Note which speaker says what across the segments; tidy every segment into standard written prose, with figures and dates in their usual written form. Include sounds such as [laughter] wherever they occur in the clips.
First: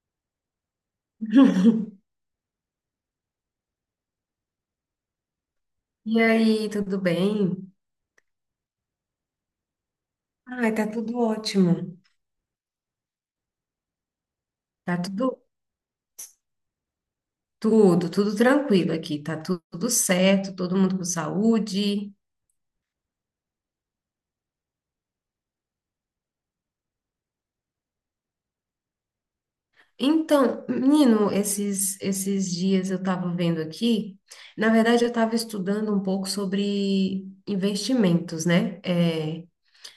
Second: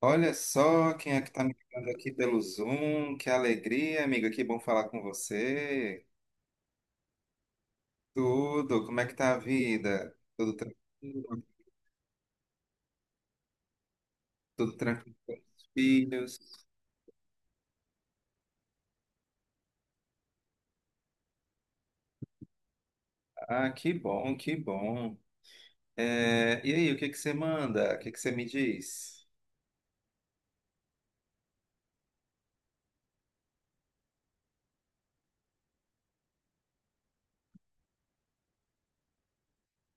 Speaker 1: Olha só quem é que está me ligando aqui pelo Zoom. Que alegria, amiga. Que bom falar com você.
Speaker 2: E aí, tudo bem?
Speaker 1: Tudo, como é que tá a vida? Tudo
Speaker 2: Ai, tá tudo
Speaker 1: tranquilo?
Speaker 2: ótimo.
Speaker 1: Tudo
Speaker 2: Tá
Speaker 1: tranquilo com
Speaker 2: tudo,
Speaker 1: os filhos?
Speaker 2: tudo, tudo tranquilo aqui. Tá tudo certo, todo mundo com saúde.
Speaker 1: Ah, que bom, que bom. É, e aí, o que que você manda? O que que você me diz?
Speaker 2: Então, menino, esses dias eu tava vendo aqui, na verdade eu tava estudando um pouco sobre investimentos, né?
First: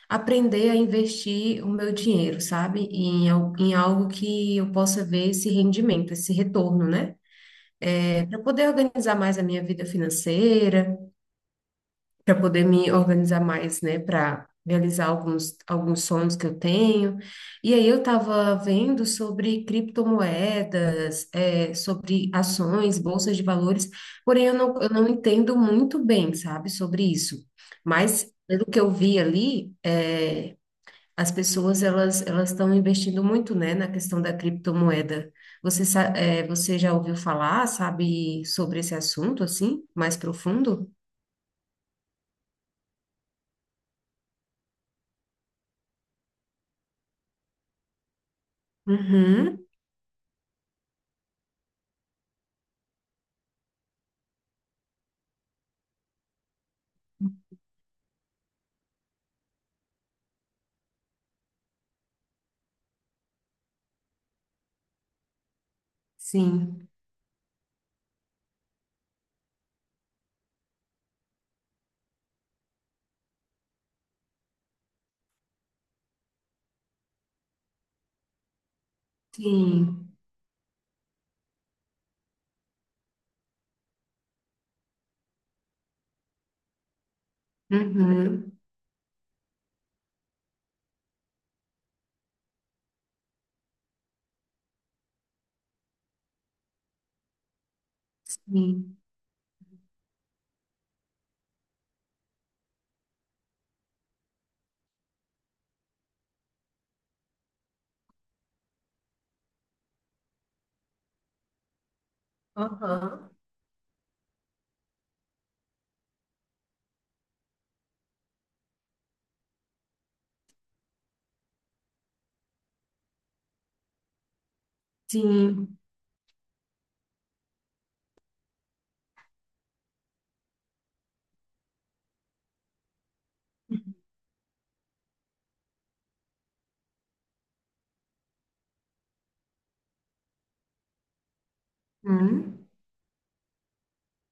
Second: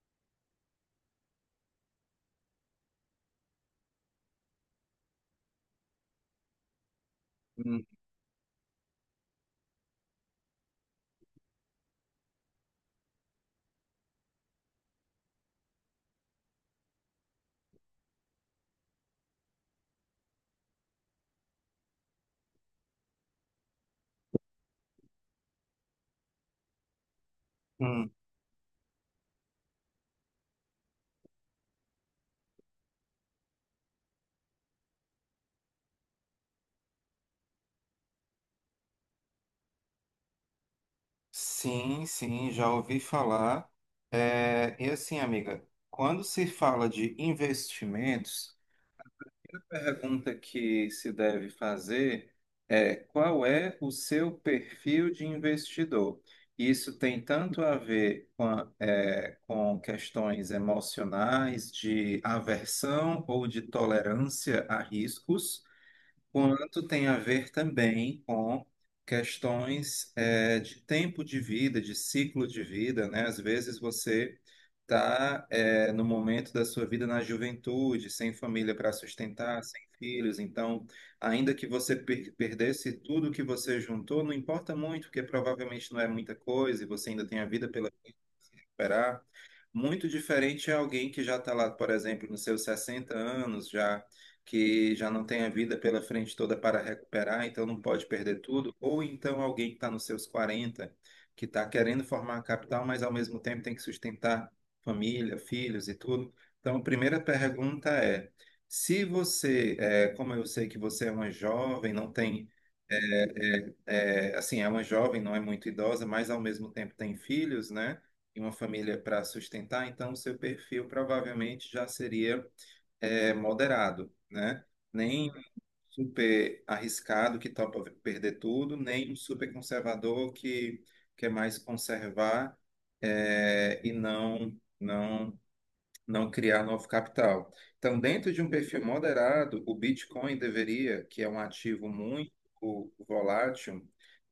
Speaker 2: Aprender a investir o meu dinheiro, sabe? Em algo que eu possa ver esse rendimento, esse retorno, né?
Speaker 1: Hum,
Speaker 2: Para poder organizar mais a minha vida financeira. Para poder me organizar mais, né, para realizar alguns sonhos que eu tenho. E aí eu estava vendo sobre criptomoedas, sobre ações, bolsas de valores, porém eu não entendo muito bem, sabe, sobre isso.
Speaker 1: hum.
Speaker 2: Mas pelo que eu vi ali, as pessoas elas estão investindo muito, né, na questão da criptomoeda. Você já ouviu falar, sabe, sobre esse assunto assim, mais profundo?
Speaker 1: Sim, sim, já ouvi falar. É, e assim, amiga, quando se fala de investimentos,
Speaker 2: Uhum.
Speaker 1: pergunta que se deve fazer é qual é o seu perfil de investidor? Isso tem tanto a ver com, com questões emocionais, de aversão ou de tolerância a riscos, quanto
Speaker 2: Sim,
Speaker 1: tem a ver também com questões de tempo de vida, de ciclo de vida, né? Às vezes você está no momento da sua vida na juventude, sem família para sustentar, sem
Speaker 2: sim,
Speaker 1: filhos, então, ainda que você perdesse tudo que você juntou, não importa muito, porque provavelmente não é muita coisa e você ainda tem a vida pela
Speaker 2: uhum,
Speaker 1: recuperar. Muito diferente é alguém que já está lá, por exemplo, nos seus 60 anos, já que já não tem a vida pela frente toda para recuperar, então não pode perder tudo.
Speaker 2: sim.
Speaker 1: Ou então alguém que está nos seus 40 que está querendo formar a capital, mas ao mesmo tempo tem que sustentar família, filhos e tudo. Então, a primeira pergunta é: se você, como eu sei que você é uma jovem, não tem
Speaker 2: Aham.
Speaker 1: é, assim, é uma jovem, não é muito idosa, mas ao mesmo tempo tem filhos, né? E uma família para sustentar, então o seu perfil provavelmente já seria moderado, né? Nem um
Speaker 2: Sim,
Speaker 1: super arriscado que topa perder tudo, nem um super conservador que quer mais conservar é, e não criar novo capital. Então, dentro de um perfil moderado, o Bitcoin deveria, que é um ativo muito
Speaker 2: uhum,
Speaker 1: volátil,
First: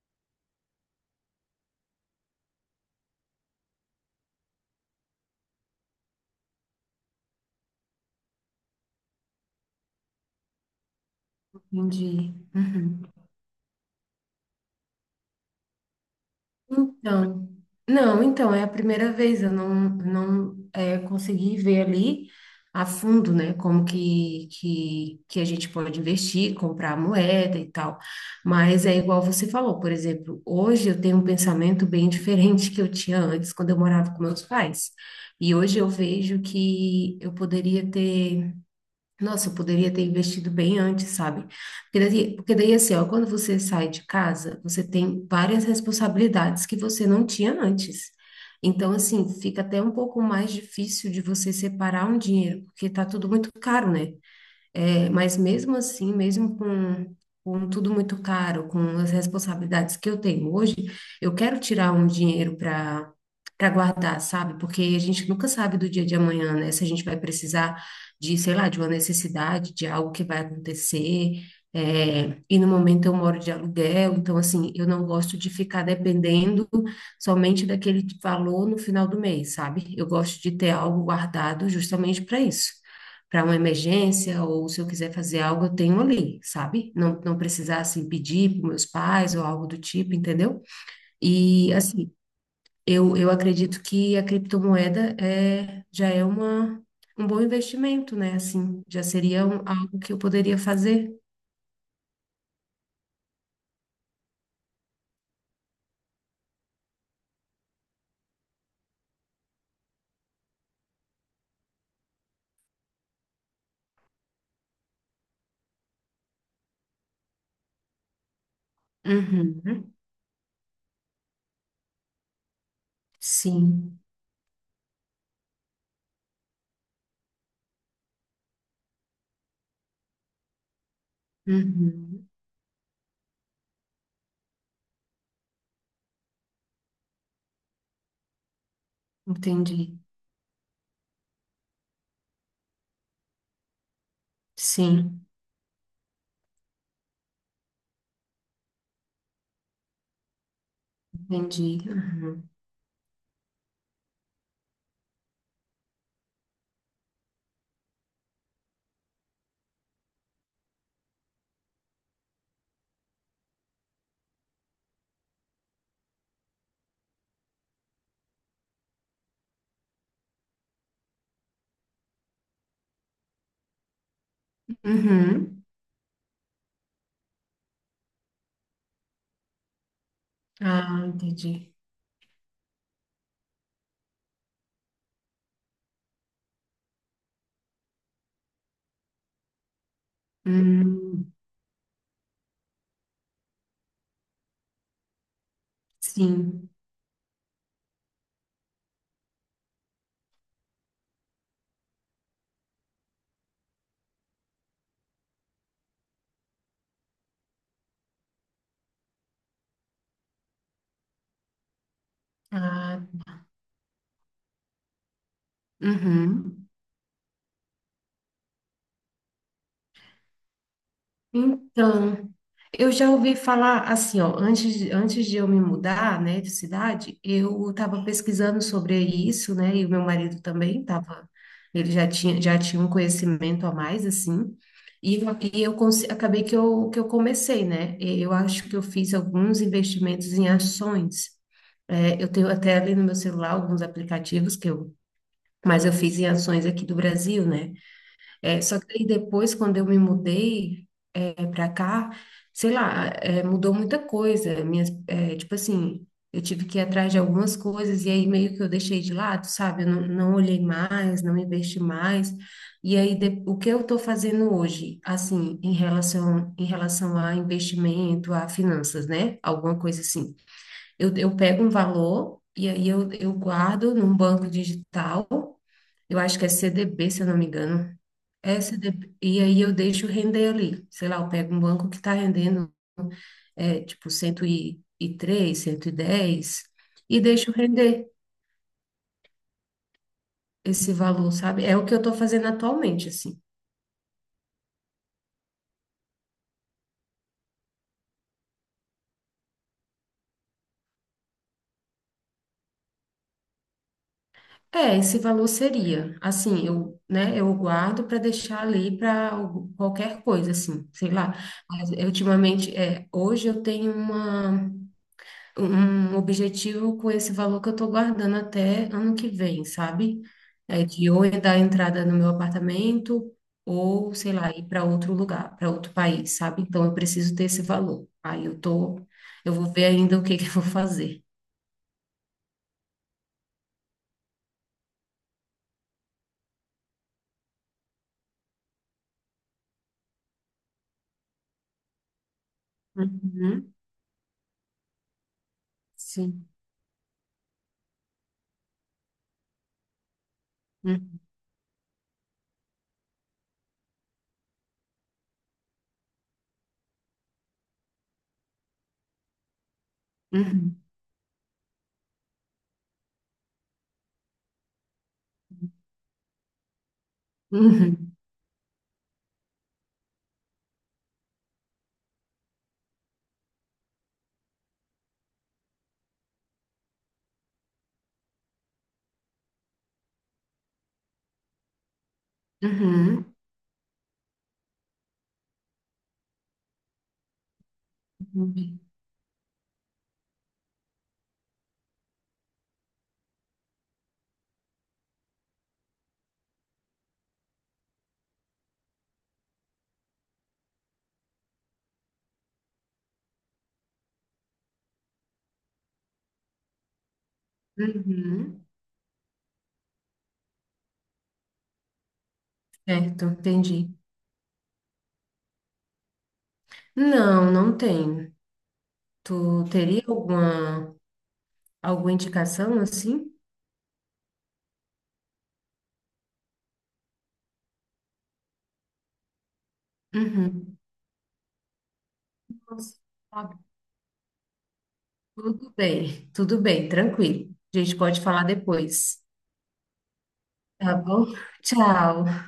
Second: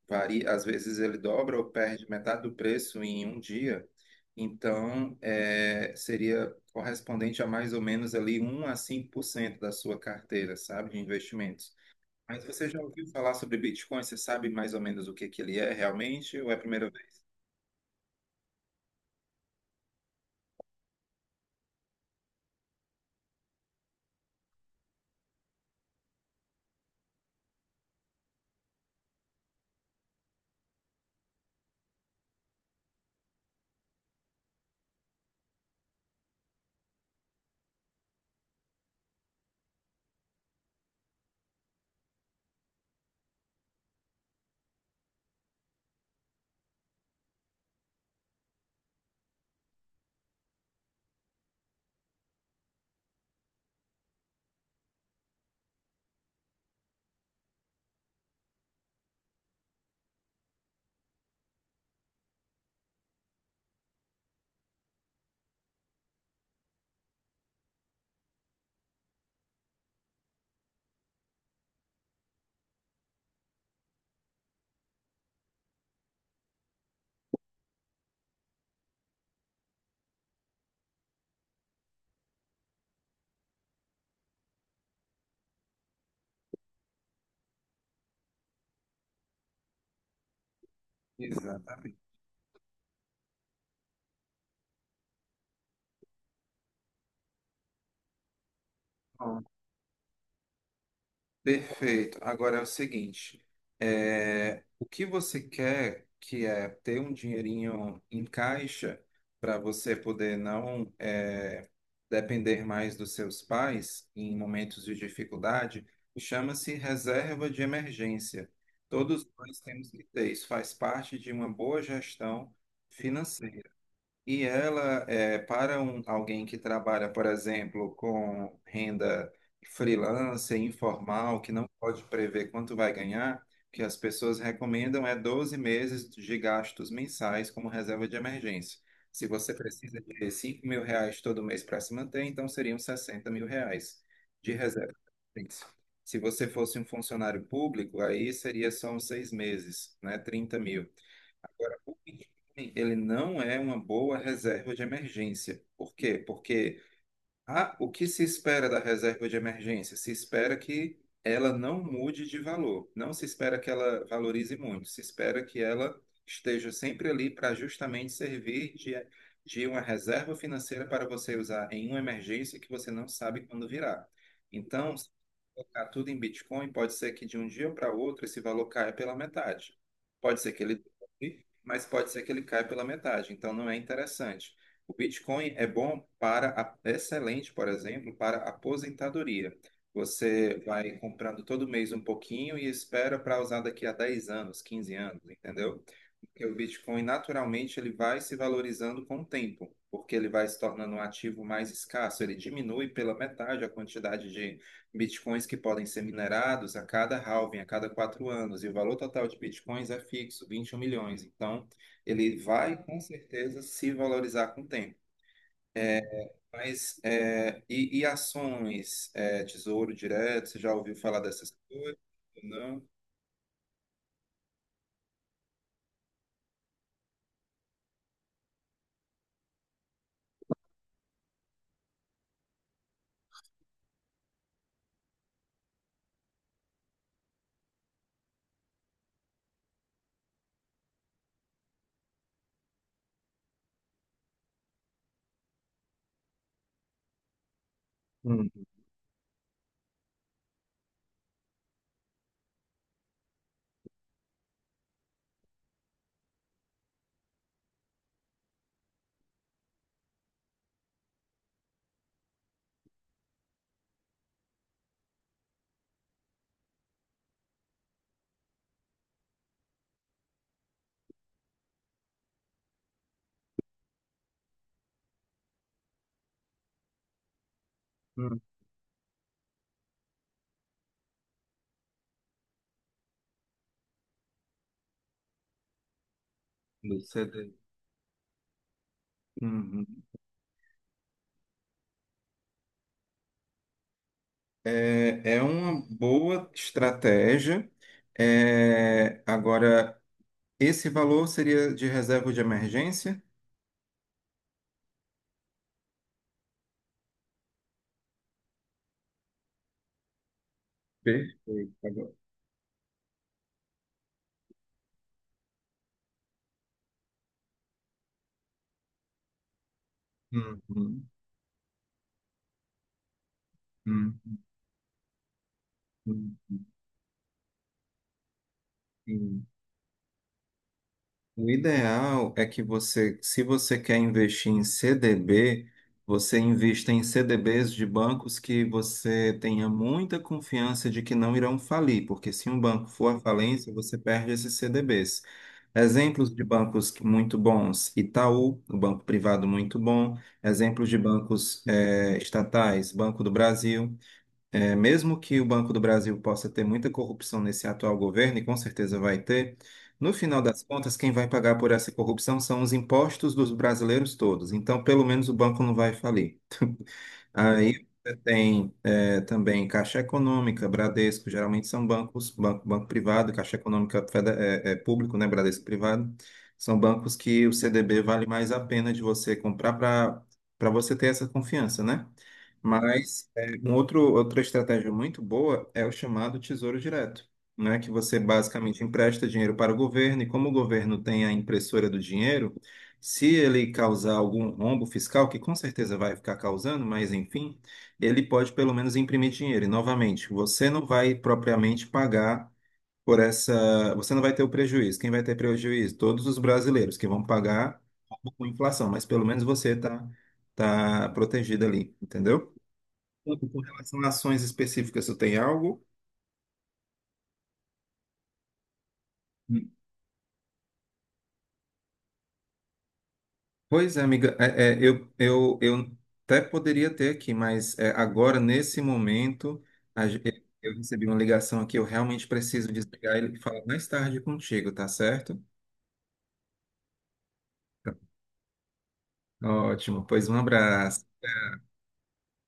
Speaker 1: varia, às vezes ele dobra ou perde metade do preço em um dia. Então, é, seria correspondente a mais ou menos ali 1 a 5% da sua carteira, sabe, de investimentos.
Speaker 2: entendi.
Speaker 1: Mas você já
Speaker 2: Uhum.
Speaker 1: ouviu falar sobre Bitcoin? Você sabe mais ou menos o que que ele é realmente ou é a primeira vez?
Speaker 2: Então, não, então é a primeira vez eu não consegui ver ali a fundo, né, como que a gente pode investir, comprar moeda e tal. Mas é igual você falou, por exemplo, hoje eu tenho um pensamento bem [laughs] diferente que eu tinha antes, quando eu morava com meus pais. E hoje eu vejo que eu poderia ter. Nossa, eu poderia ter investido bem antes, sabe? Porque daí, assim, ó, quando você sai de casa, você tem várias responsabilidades que você não tinha antes. Então, assim, fica até um pouco mais difícil de você separar um dinheiro, porque tá tudo muito caro, né? Mas mesmo assim, mesmo com tudo muito caro, com as responsabilidades que eu tenho hoje, eu quero tirar um dinheiro para guardar, sabe? Porque a gente nunca sabe do dia de amanhã, né? Se a gente vai precisar de, sei lá, de uma necessidade, de algo que vai acontecer. E no momento eu moro de aluguel, então assim, eu não gosto de ficar dependendo somente daquele valor no final do mês, sabe? Eu gosto de ter algo guardado justamente para isso, para uma emergência ou se eu quiser fazer algo, eu tenho ali, sabe? Não, não precisar assim pedir para meus pais ou algo do tipo, entendeu? E
Speaker 1: Exatamente.
Speaker 2: assim, eu acredito que a criptomoeda já é um bom investimento, né? Assim, já seria algo que eu poderia fazer.
Speaker 1: Perfeito. Agora é o seguinte, o que você quer que é ter um dinheirinho em caixa para você poder não é, depender mais dos seus pais em momentos de dificuldade, chama-se reserva de emergência. Todos nós temos
Speaker 2: Uhum.
Speaker 1: que ter isso, faz parte de uma boa gestão financeira.
Speaker 2: Sim.
Speaker 1: E ela, é, para um, alguém que trabalha, por exemplo, com renda freelancer, informal, que não pode
Speaker 2: Uhum.
Speaker 1: prever quanto vai ganhar, o que as pessoas recomendam é 12 meses de gastos mensais como reserva de emergência. Se você
Speaker 2: Entendi.
Speaker 1: precisa de 5 mil reais todo mês para se manter, então seriam 60 mil reais de reserva
Speaker 2: Sim,
Speaker 1: de emergência. Se você fosse um funcionário público, aí seria só uns 6 meses, né? 30 mil. Agora,
Speaker 2: entendi.
Speaker 1: o
Speaker 2: Uhum.
Speaker 1: Bitcoin, ele não é uma boa reserva de emergência. Por quê? Porque ah, o que se espera da reserva de emergência? Se espera que ela não mude de valor, não se espera que ela valorize muito, se espera que ela esteja sempre ali para justamente servir de uma reserva financeira para você usar em uma emergência que você não sabe quando virá. Então, se
Speaker 2: Uhum.
Speaker 1: colocar tudo em Bitcoin, pode ser que de um dia para outro esse valor caia pela metade. Pode ser que ele
Speaker 2: Ah,
Speaker 1: dobre,
Speaker 2: entendi.
Speaker 1: mas pode ser que ele caia pela metade, então não é interessante. O Bitcoin é bom para, é excelente, por exemplo, para a aposentadoria. Você vai
Speaker 2: Hum,
Speaker 1: comprando todo mês um pouquinho e espera para usar daqui a 10 anos, 15 anos, entendeu? Porque o
Speaker 2: sim.
Speaker 1: Bitcoin, naturalmente, ele vai se valorizando com o tempo, porque ele vai se tornando um ativo mais escasso. Ele diminui pela metade a quantidade de Bitcoins que podem ser minerados a cada halving, a cada 4 anos. E o valor total de Bitcoins é fixo, 21 milhões. Então, ele vai, com
Speaker 2: Ah,
Speaker 1: certeza, se valorizar com o tempo.
Speaker 2: uhum.
Speaker 1: Mas, é, e ações, é, Tesouro Direto, você já ouviu falar dessas coisas?
Speaker 2: Então,
Speaker 1: Ou não?
Speaker 2: eu já ouvi falar assim, ó, antes, antes de eu me mudar, né, de cidade, eu estava pesquisando sobre isso, né, e o meu marido também estava, ele já tinha um conhecimento a mais, assim, e, e eu acabei que eu comecei, né, e eu acho que eu fiz alguns investimentos em ações. Eu tenho até ali no meu celular alguns aplicativos mas eu fiz em ações aqui do Brasil, né,
Speaker 1: Uhum,
Speaker 2: só que aí depois, quando eu me mudei para cá, sei lá, mudou muita coisa. Tipo assim, eu tive que ir atrás de algumas coisas e aí meio que eu deixei de lado, sabe? Eu não, não olhei mais, não investi mais. E aí, o que eu estou fazendo hoje, assim, em relação a investimento, a finanças, né? Alguma coisa assim. Eu pego um valor e aí eu guardo num banco digital, eu acho que é CDB, se eu não me engano.
Speaker 1: uhum,
Speaker 2: Essa de- E aí eu deixo render ali. Sei lá, eu pego um banco que está rendendo tipo 103, 110
Speaker 1: do
Speaker 2: e deixo
Speaker 1: CD.
Speaker 2: render
Speaker 1: Uhum.
Speaker 2: esse valor, sabe? É o que eu estou fazendo atualmente, assim.
Speaker 1: É, é uma boa estratégia. É, agora, esse valor seria de reserva de emergência?
Speaker 2: Esse valor seria, assim, eu, né, eu guardo para deixar ali para qualquer coisa, assim, sei lá.
Speaker 1: Perfeito.
Speaker 2: Mas,
Speaker 1: Agora.
Speaker 2: ultimamente, hoje eu tenho uma um objetivo com esse valor que eu estou guardando até ano que vem, sabe? É
Speaker 1: Uhum,
Speaker 2: de ou eu dar entrada no meu apartamento, ou, sei
Speaker 1: uhum,
Speaker 2: lá, ir para outro lugar, para outro país, sabe? Então eu preciso ter esse valor. Aí
Speaker 1: uhum.
Speaker 2: eu vou ver ainda o que que eu vou fazer.
Speaker 1: O ideal é que você, se você quer investir em CDB, você invista em CDBs de bancos que você tenha muita confiança de que não irão falir, porque se um banco for à falência,
Speaker 2: Uhum,
Speaker 1: você perde esses CDBs. Exemplos de
Speaker 2: sim.
Speaker 1: muito bons: Itaú, um banco privado muito bom. Exemplos de
Speaker 2: Uhum,
Speaker 1: bancos estatais: Banco do Brasil. É, mesmo que o Banco do Brasil possa ter muita corrupção nesse atual governo, e com certeza vai ter, no final das
Speaker 2: uhum,
Speaker 1: contas, quem vai pagar por essa corrupção são os impostos dos brasileiros todos. Então, pelo menos o banco não vai falir. Aí
Speaker 2: uhum,
Speaker 1: você tem também Caixa Econômica, Bradesco, geralmente são bancos, banco privado, Caixa Econômica é público, né? Bradesco privado. São bancos que o CDB vale mais a pena de você comprar para para você ter essa confiança, né? Mas
Speaker 2: uhum,
Speaker 1: um outro, outra estratégia muito boa é o chamado Tesouro Direto, né? Que você
Speaker 2: uhum.
Speaker 1: basicamente empresta dinheiro para o governo e como o governo tem a impressora do dinheiro, se ele causar algum rombo fiscal, que com certeza vai ficar causando, mas enfim, ele pode pelo menos imprimir dinheiro. E novamente, você não vai propriamente pagar por essa. Você não vai ter o prejuízo. Quem vai ter prejuízo? Todos os brasileiros que vão pagar com
Speaker 2: Uhum.
Speaker 1: inflação, mas pelo menos você está tá protegido ali, entendeu?
Speaker 2: Certo,
Speaker 1: Com
Speaker 2: entendi.
Speaker 1: relação a ações específicas, tu tem algo?
Speaker 2: Não, não tenho. Tu teria alguma indicação assim?
Speaker 1: Pois é, amiga, eu até poderia ter aqui, mas agora, nesse momento, a ge- eu
Speaker 2: Uhum.
Speaker 1: recebi uma ligação aqui, eu realmente preciso desligar ele e
Speaker 2: Tá.
Speaker 1: falar mais tarde contigo, tá certo?
Speaker 2: Tudo bem, tranquilo. A gente pode falar depois,
Speaker 1: Ótimo, pois um
Speaker 2: tá
Speaker 1: abraço.
Speaker 2: bom? Tchau.